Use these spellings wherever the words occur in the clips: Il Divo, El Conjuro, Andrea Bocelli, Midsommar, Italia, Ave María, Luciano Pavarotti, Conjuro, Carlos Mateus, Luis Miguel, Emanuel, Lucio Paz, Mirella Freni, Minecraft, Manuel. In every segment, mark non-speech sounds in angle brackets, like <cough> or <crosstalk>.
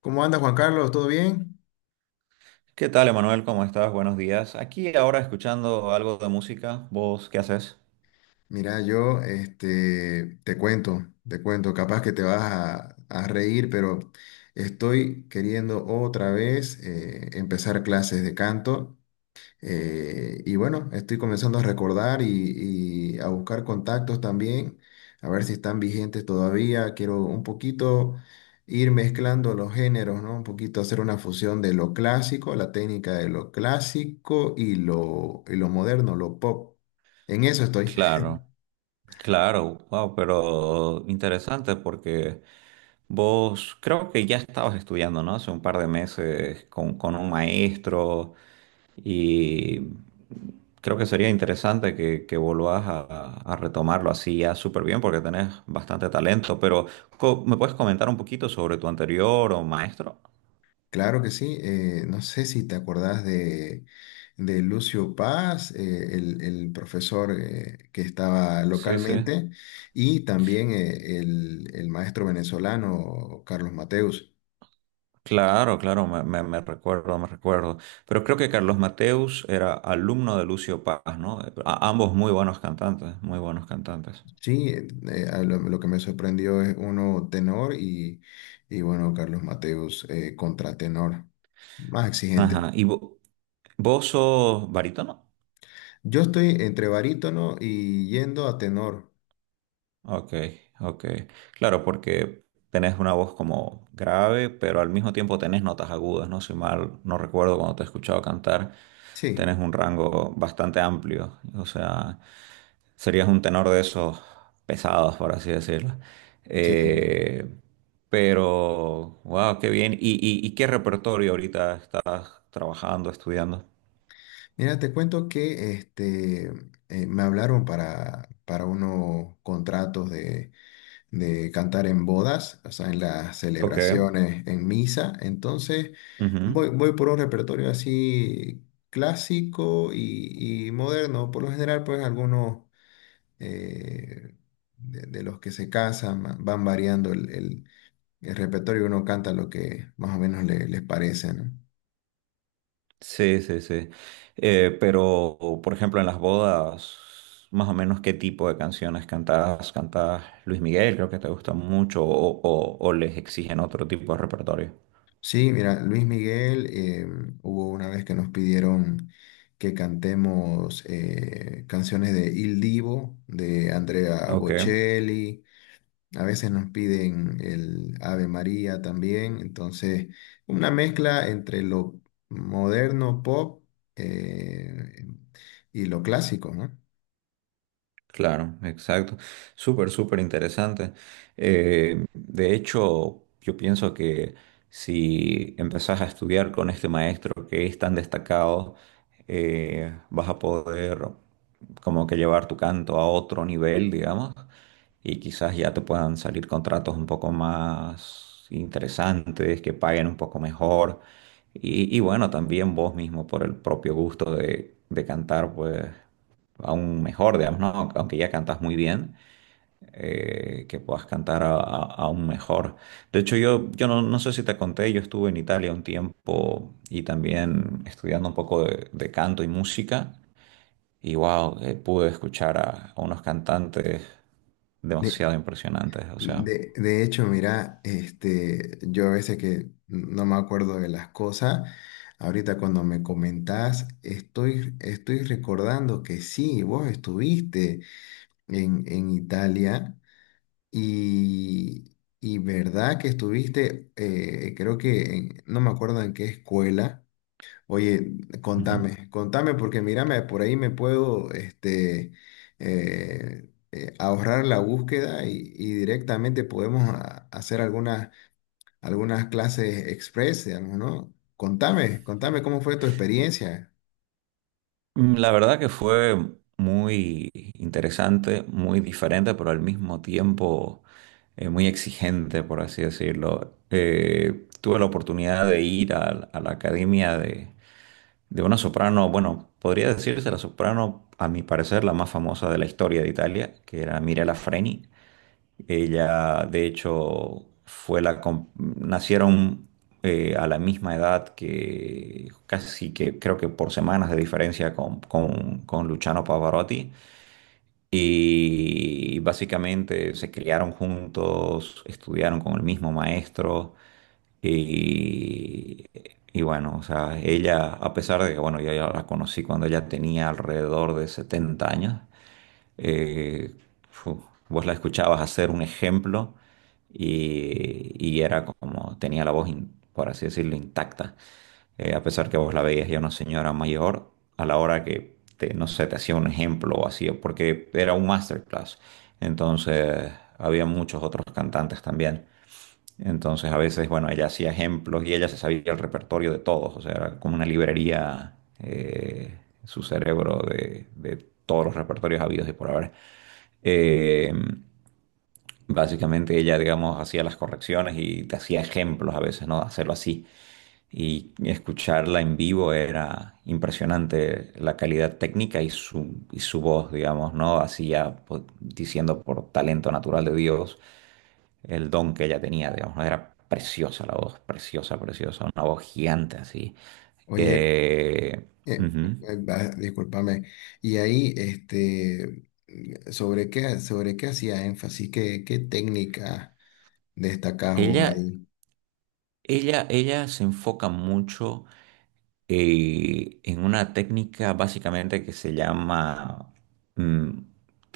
¿Cómo anda Juan Carlos? ¿Todo bien? ¿Qué tal, Emanuel? ¿Cómo estás? Buenos días. Aquí ahora escuchando algo de música. ¿Vos qué haces? Mira, yo este, te cuento, capaz que te vas a reír, pero estoy queriendo otra vez empezar clases de canto. Y bueno, estoy comenzando a recordar y a buscar contactos también, a ver si están vigentes todavía. Quiero un poquito ir mezclando los géneros, ¿no? Un poquito hacer una fusión de lo clásico, la técnica de lo clásico y lo moderno, lo pop. En eso estoy. Claro, claro, wow, pero interesante porque vos creo que ya estabas estudiando, ¿no? Hace un par de meses con un maestro y creo que sería interesante que volvás a retomarlo así ya súper bien porque tenés bastante talento, pero ¿me puedes comentar un poquito sobre tu anterior o maestro? Claro que sí. No sé si te acordás de Lucio Paz, el profesor que estaba Sí, sí. localmente, y también el maestro venezolano Carlos Mateus. Claro, claro, me recuerdo, me recuerdo. Pero creo que Carlos Mateus era alumno de Lucio Paz, ¿no? Ambos muy buenos cantantes, muy buenos cantantes. Sí, a lo que me sorprendió es uno tenor y bueno, Carlos Mateus contratenor, más exigente. Ajá, ¿y vos sos barítono? Yo estoy entre barítono y yendo a tenor. Ok, ok. Claro, porque tenés una voz como grave, pero al mismo tiempo tenés notas agudas, ¿no? Si mal no recuerdo cuando te he escuchado cantar, Sí. tenés un rango bastante amplio. O sea, serías un tenor de esos pesados, por así decirlo. Sí, Eh, pero, wow, qué bien. ¿Y qué repertorio ahorita estás trabajando, estudiando? mira, te cuento que este, me hablaron para unos contratos de cantar en bodas, o sea, en las Ok. celebraciones, en misa. Entonces, Ujú. voy por un repertorio así clásico y moderno. Por lo general, pues algunos eh, de los que se casan van variando el repertorio. Uno canta lo que más o menos les parece, ¿no? Sí, sí, sí. Pero, por ejemplo, en las bodas, más o menos, ¿qué tipo de canciones cantabas? ¿Cantabas Luis Miguel? Creo que te gusta mucho, o, o les exigen otro tipo de repertorio. Sí, mira, Luis Miguel, hubo una vez que nos pidieron que cantemos canciones de Il Divo, de Andrea Ok. Bocelli, a veces nos piden el Ave María también, entonces una mezcla entre lo moderno pop, eh, y lo clásico, ¿no? Claro, exacto. Súper, súper interesante. De hecho, yo pienso que si empezás a estudiar con este maestro que es tan destacado, vas a poder como que llevar tu canto a otro nivel, digamos, y quizás ya te puedan salir contratos un poco más interesantes, que paguen un poco mejor. Y bueno, también vos mismo por el propio gusto de cantar, pues aún mejor, digamos, ¿no? Aunque ya cantas muy bien, que puedas cantar aún mejor. De hecho, yo no, no sé si te conté, yo estuve en Italia un tiempo y también estudiando un poco de canto y música. Y wow, pude escuchar a unos cantantes demasiado impresionantes, o sea. De hecho, mira, este, yo a veces que no me acuerdo de las cosas, ahorita cuando me comentás, estoy recordando que sí, vos estuviste en Italia y verdad que estuviste, creo que, no me acuerdo en qué escuela. Oye, Ujú. contame, porque mírame, por ahí me puedo este, ahorrar la búsqueda y directamente podemos hacer algunas clases express, digamos, ¿no? Contame cómo fue tu experiencia. La verdad que fue muy interesante, muy diferente, pero al mismo tiempo muy exigente, por así decirlo. Tuve la oportunidad de ir a la academia de una soprano, bueno, podría decirse la soprano, a mi parecer, la más famosa de la historia de Italia, que era Mirella Freni. Ella, de hecho, fue la nacieron a la misma edad que casi sí que creo que por semanas de diferencia con Luciano Pavarotti. Y básicamente se criaron juntos, estudiaron con el mismo maestro. Y, y bueno, o sea, ella, a pesar de que, bueno, yo ya la conocí cuando ella tenía alrededor de 70 años eh, fu, vos la escuchabas hacer un ejemplo y era como, tenía la voz, por así decirlo, intacta. A pesar que vos la veías ya una señora mayor, a la hora que, te, no sé, te hacía un ejemplo o así, porque era un masterclass. Entonces, había muchos otros cantantes también. Entonces, a veces, bueno, ella hacía ejemplos y ella se sabía el repertorio de todos, o sea, era como una librería, su cerebro de todos los repertorios habidos y por haber. Eh, Básicamente ella, digamos, hacía las correcciones y te hacía ejemplos a veces, ¿no? Hacerlo así. Y escucharla en vivo era impresionante la calidad técnica y su voz, digamos, ¿no? Hacía, pues, diciendo por talento natural de Dios el don que ella tenía, digamos, ¿no? Era preciosa la voz, preciosa, preciosa, una voz gigante así. Oye, Eh, eh, Ujú. Discúlpame. Y ahí, este, ¿sobre qué hacía énfasis? ¿Qué técnica destacás vos Ella, ahí? ella se enfoca mucho en una técnica básicamente que se llama mm,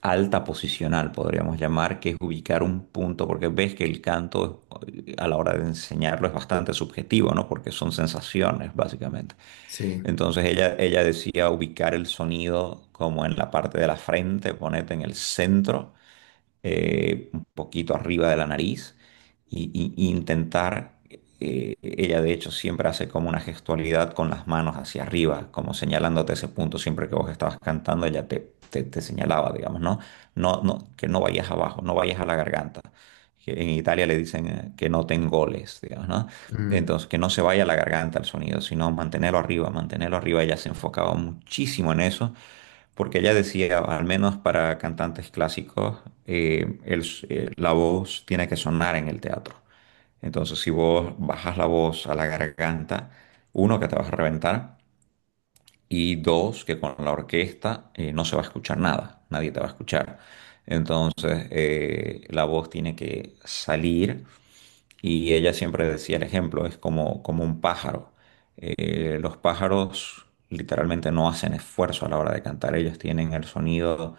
alta posicional, podríamos llamar, que es ubicar un punto, porque ves que el canto a la hora de enseñarlo es bastante subjetivo, ¿no? Porque son sensaciones, básicamente. Sí. Entonces ella decía ubicar el sonido como en la parte de la frente, ponete en el centro un poquito arriba de la nariz y intentar, ella de hecho siempre hace como una gestualidad con las manos hacia arriba, como señalándote ese punto, siempre que vos estabas cantando, ella te señalaba, digamos, ¿no? No, no, que no vayas abajo, no vayas a la garganta. Que en Italia le dicen que no goles, digamos, ¿no? Mm. Entonces, que no se vaya a la garganta el sonido, sino mantenerlo arriba, mantenerlo arriba. Ella se enfocaba muchísimo en eso porque ella decía, al menos para cantantes clásicos, la voz tiene que sonar en el teatro. Entonces, si vos bajas la voz a la garganta, uno, que te vas a reventar, y dos, que con la orquesta no se va a escuchar nada, nadie te va a escuchar. Entonces, la voz tiene que salir y ella siempre decía, el ejemplo es como un pájaro. Los pájaros literalmente no hacen esfuerzo a la hora de cantar. Ellos tienen el sonido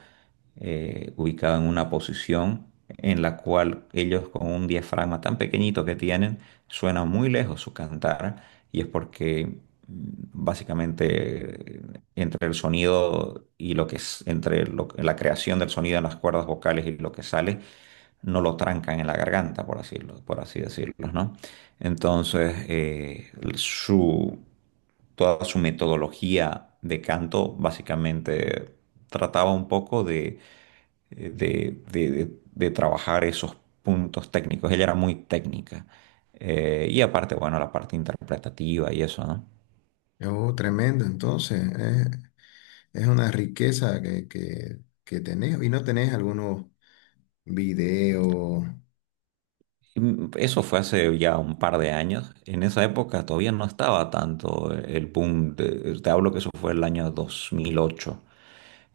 ubicado en una posición en la cual ellos con un diafragma tan pequeñito que tienen, suena muy lejos su cantar. Y es porque mm, básicamente entre el sonido y lo que es, entre la creación del sonido en las cuerdas vocales y lo que sale, no lo trancan en la garganta, por así decirlo, ¿no? Entonces, toda su metodología de canto básicamente trataba un poco de trabajar esos puntos técnicos. Ella era muy técnica. Y aparte, bueno, la parte interpretativa y eso, ¿no? Oh, tremendo, entonces. Es una riqueza que tenés y no tenés algunos videos. Eso fue hace ya un par de años. En esa época todavía no estaba tanto el boom. Te hablo que eso fue el año 2008.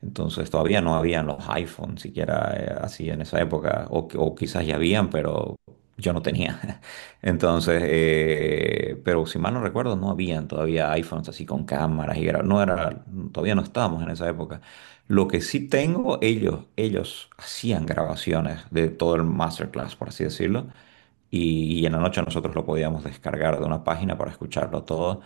Entonces todavía no habían los iPhones siquiera así en esa época, o quizás ya habían, pero yo no tenía. <laughs> Entonces, pero si mal no recuerdo, no habían todavía iPhones así con cámaras y no era, todavía no estábamos en esa época. Lo que sí tengo, ellos hacían grabaciones de todo el masterclass, por así decirlo, y en la noche nosotros lo podíamos descargar de una página para escucharlo todo.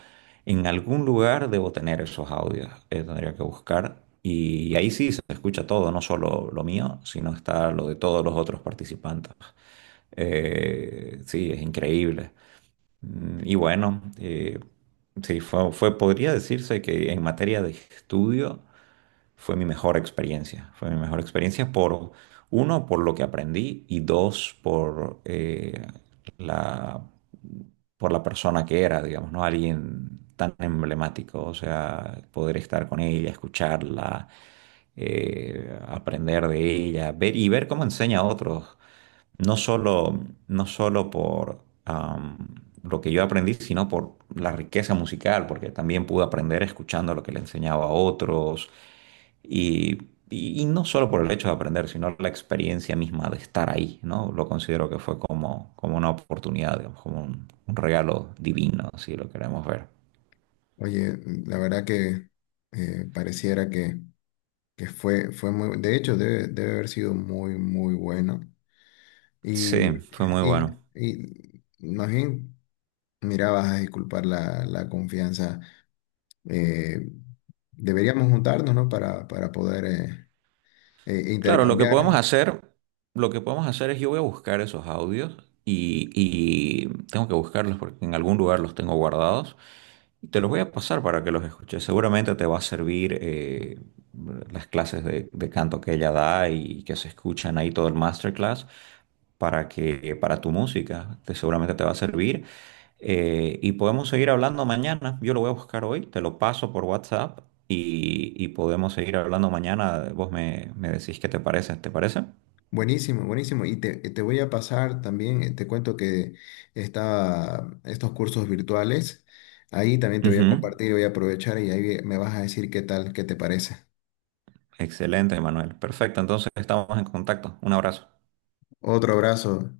En algún lugar debo tener esos audios, tendría que buscar. Y ahí sí se escucha todo, no solo lo mío, sino está lo de todos los otros participantes. Sí, es increíble. Y bueno, sí, podría decirse que en materia de estudio fue mi mejor experiencia. Fue mi mejor experiencia por, uno, por lo que aprendí y dos, por la, por la persona que era, digamos, ¿no? Alguien tan emblemático, o sea, poder estar con ella, escucharla, aprender de ella, ver y ver cómo enseña a otros no solo, no solo por lo que yo aprendí, sino por la riqueza musical, porque también pude aprender escuchando lo que le enseñaba a otros y, y no solo por el hecho de aprender, sino la experiencia misma de estar ahí, ¿no? Lo considero que fue como, una oportunidad, digamos, como un regalo divino, si lo queremos ver. Oye, la verdad que pareciera que fue, fue muy, de hecho debe haber sido muy, muy bueno. Sí, Y, fue muy y, bueno. y más bien, mira, vas a disculpar la confianza. Eh, Deberíamos juntarnos, ¿no? Para poder Claro, lo que podemos intercambiar. hacer, lo que podemos hacer es yo voy a buscar esos audios y tengo que buscarlos porque en algún lugar los tengo guardados y te los voy a pasar para que los escuches. Seguramente te va a servir las clases de canto que ella da y que se escuchan ahí todo el masterclass para que para tu música te, seguramente te va a servir. Y podemos seguir hablando mañana. Yo lo voy a buscar hoy, te lo paso por WhatsApp y podemos seguir hablando mañana. Vos me decís qué te parece, ¿te parece? Buenísimo, buenísimo. Y te, te voy a pasar también, te cuento que está estos cursos virtuales. Ahí también te voy a Ujú. compartir, voy a aprovechar y ahí me vas a decir qué tal, qué te parece. Excelente, Manuel. Perfecto, entonces estamos en contacto. Un abrazo. Otro abrazo.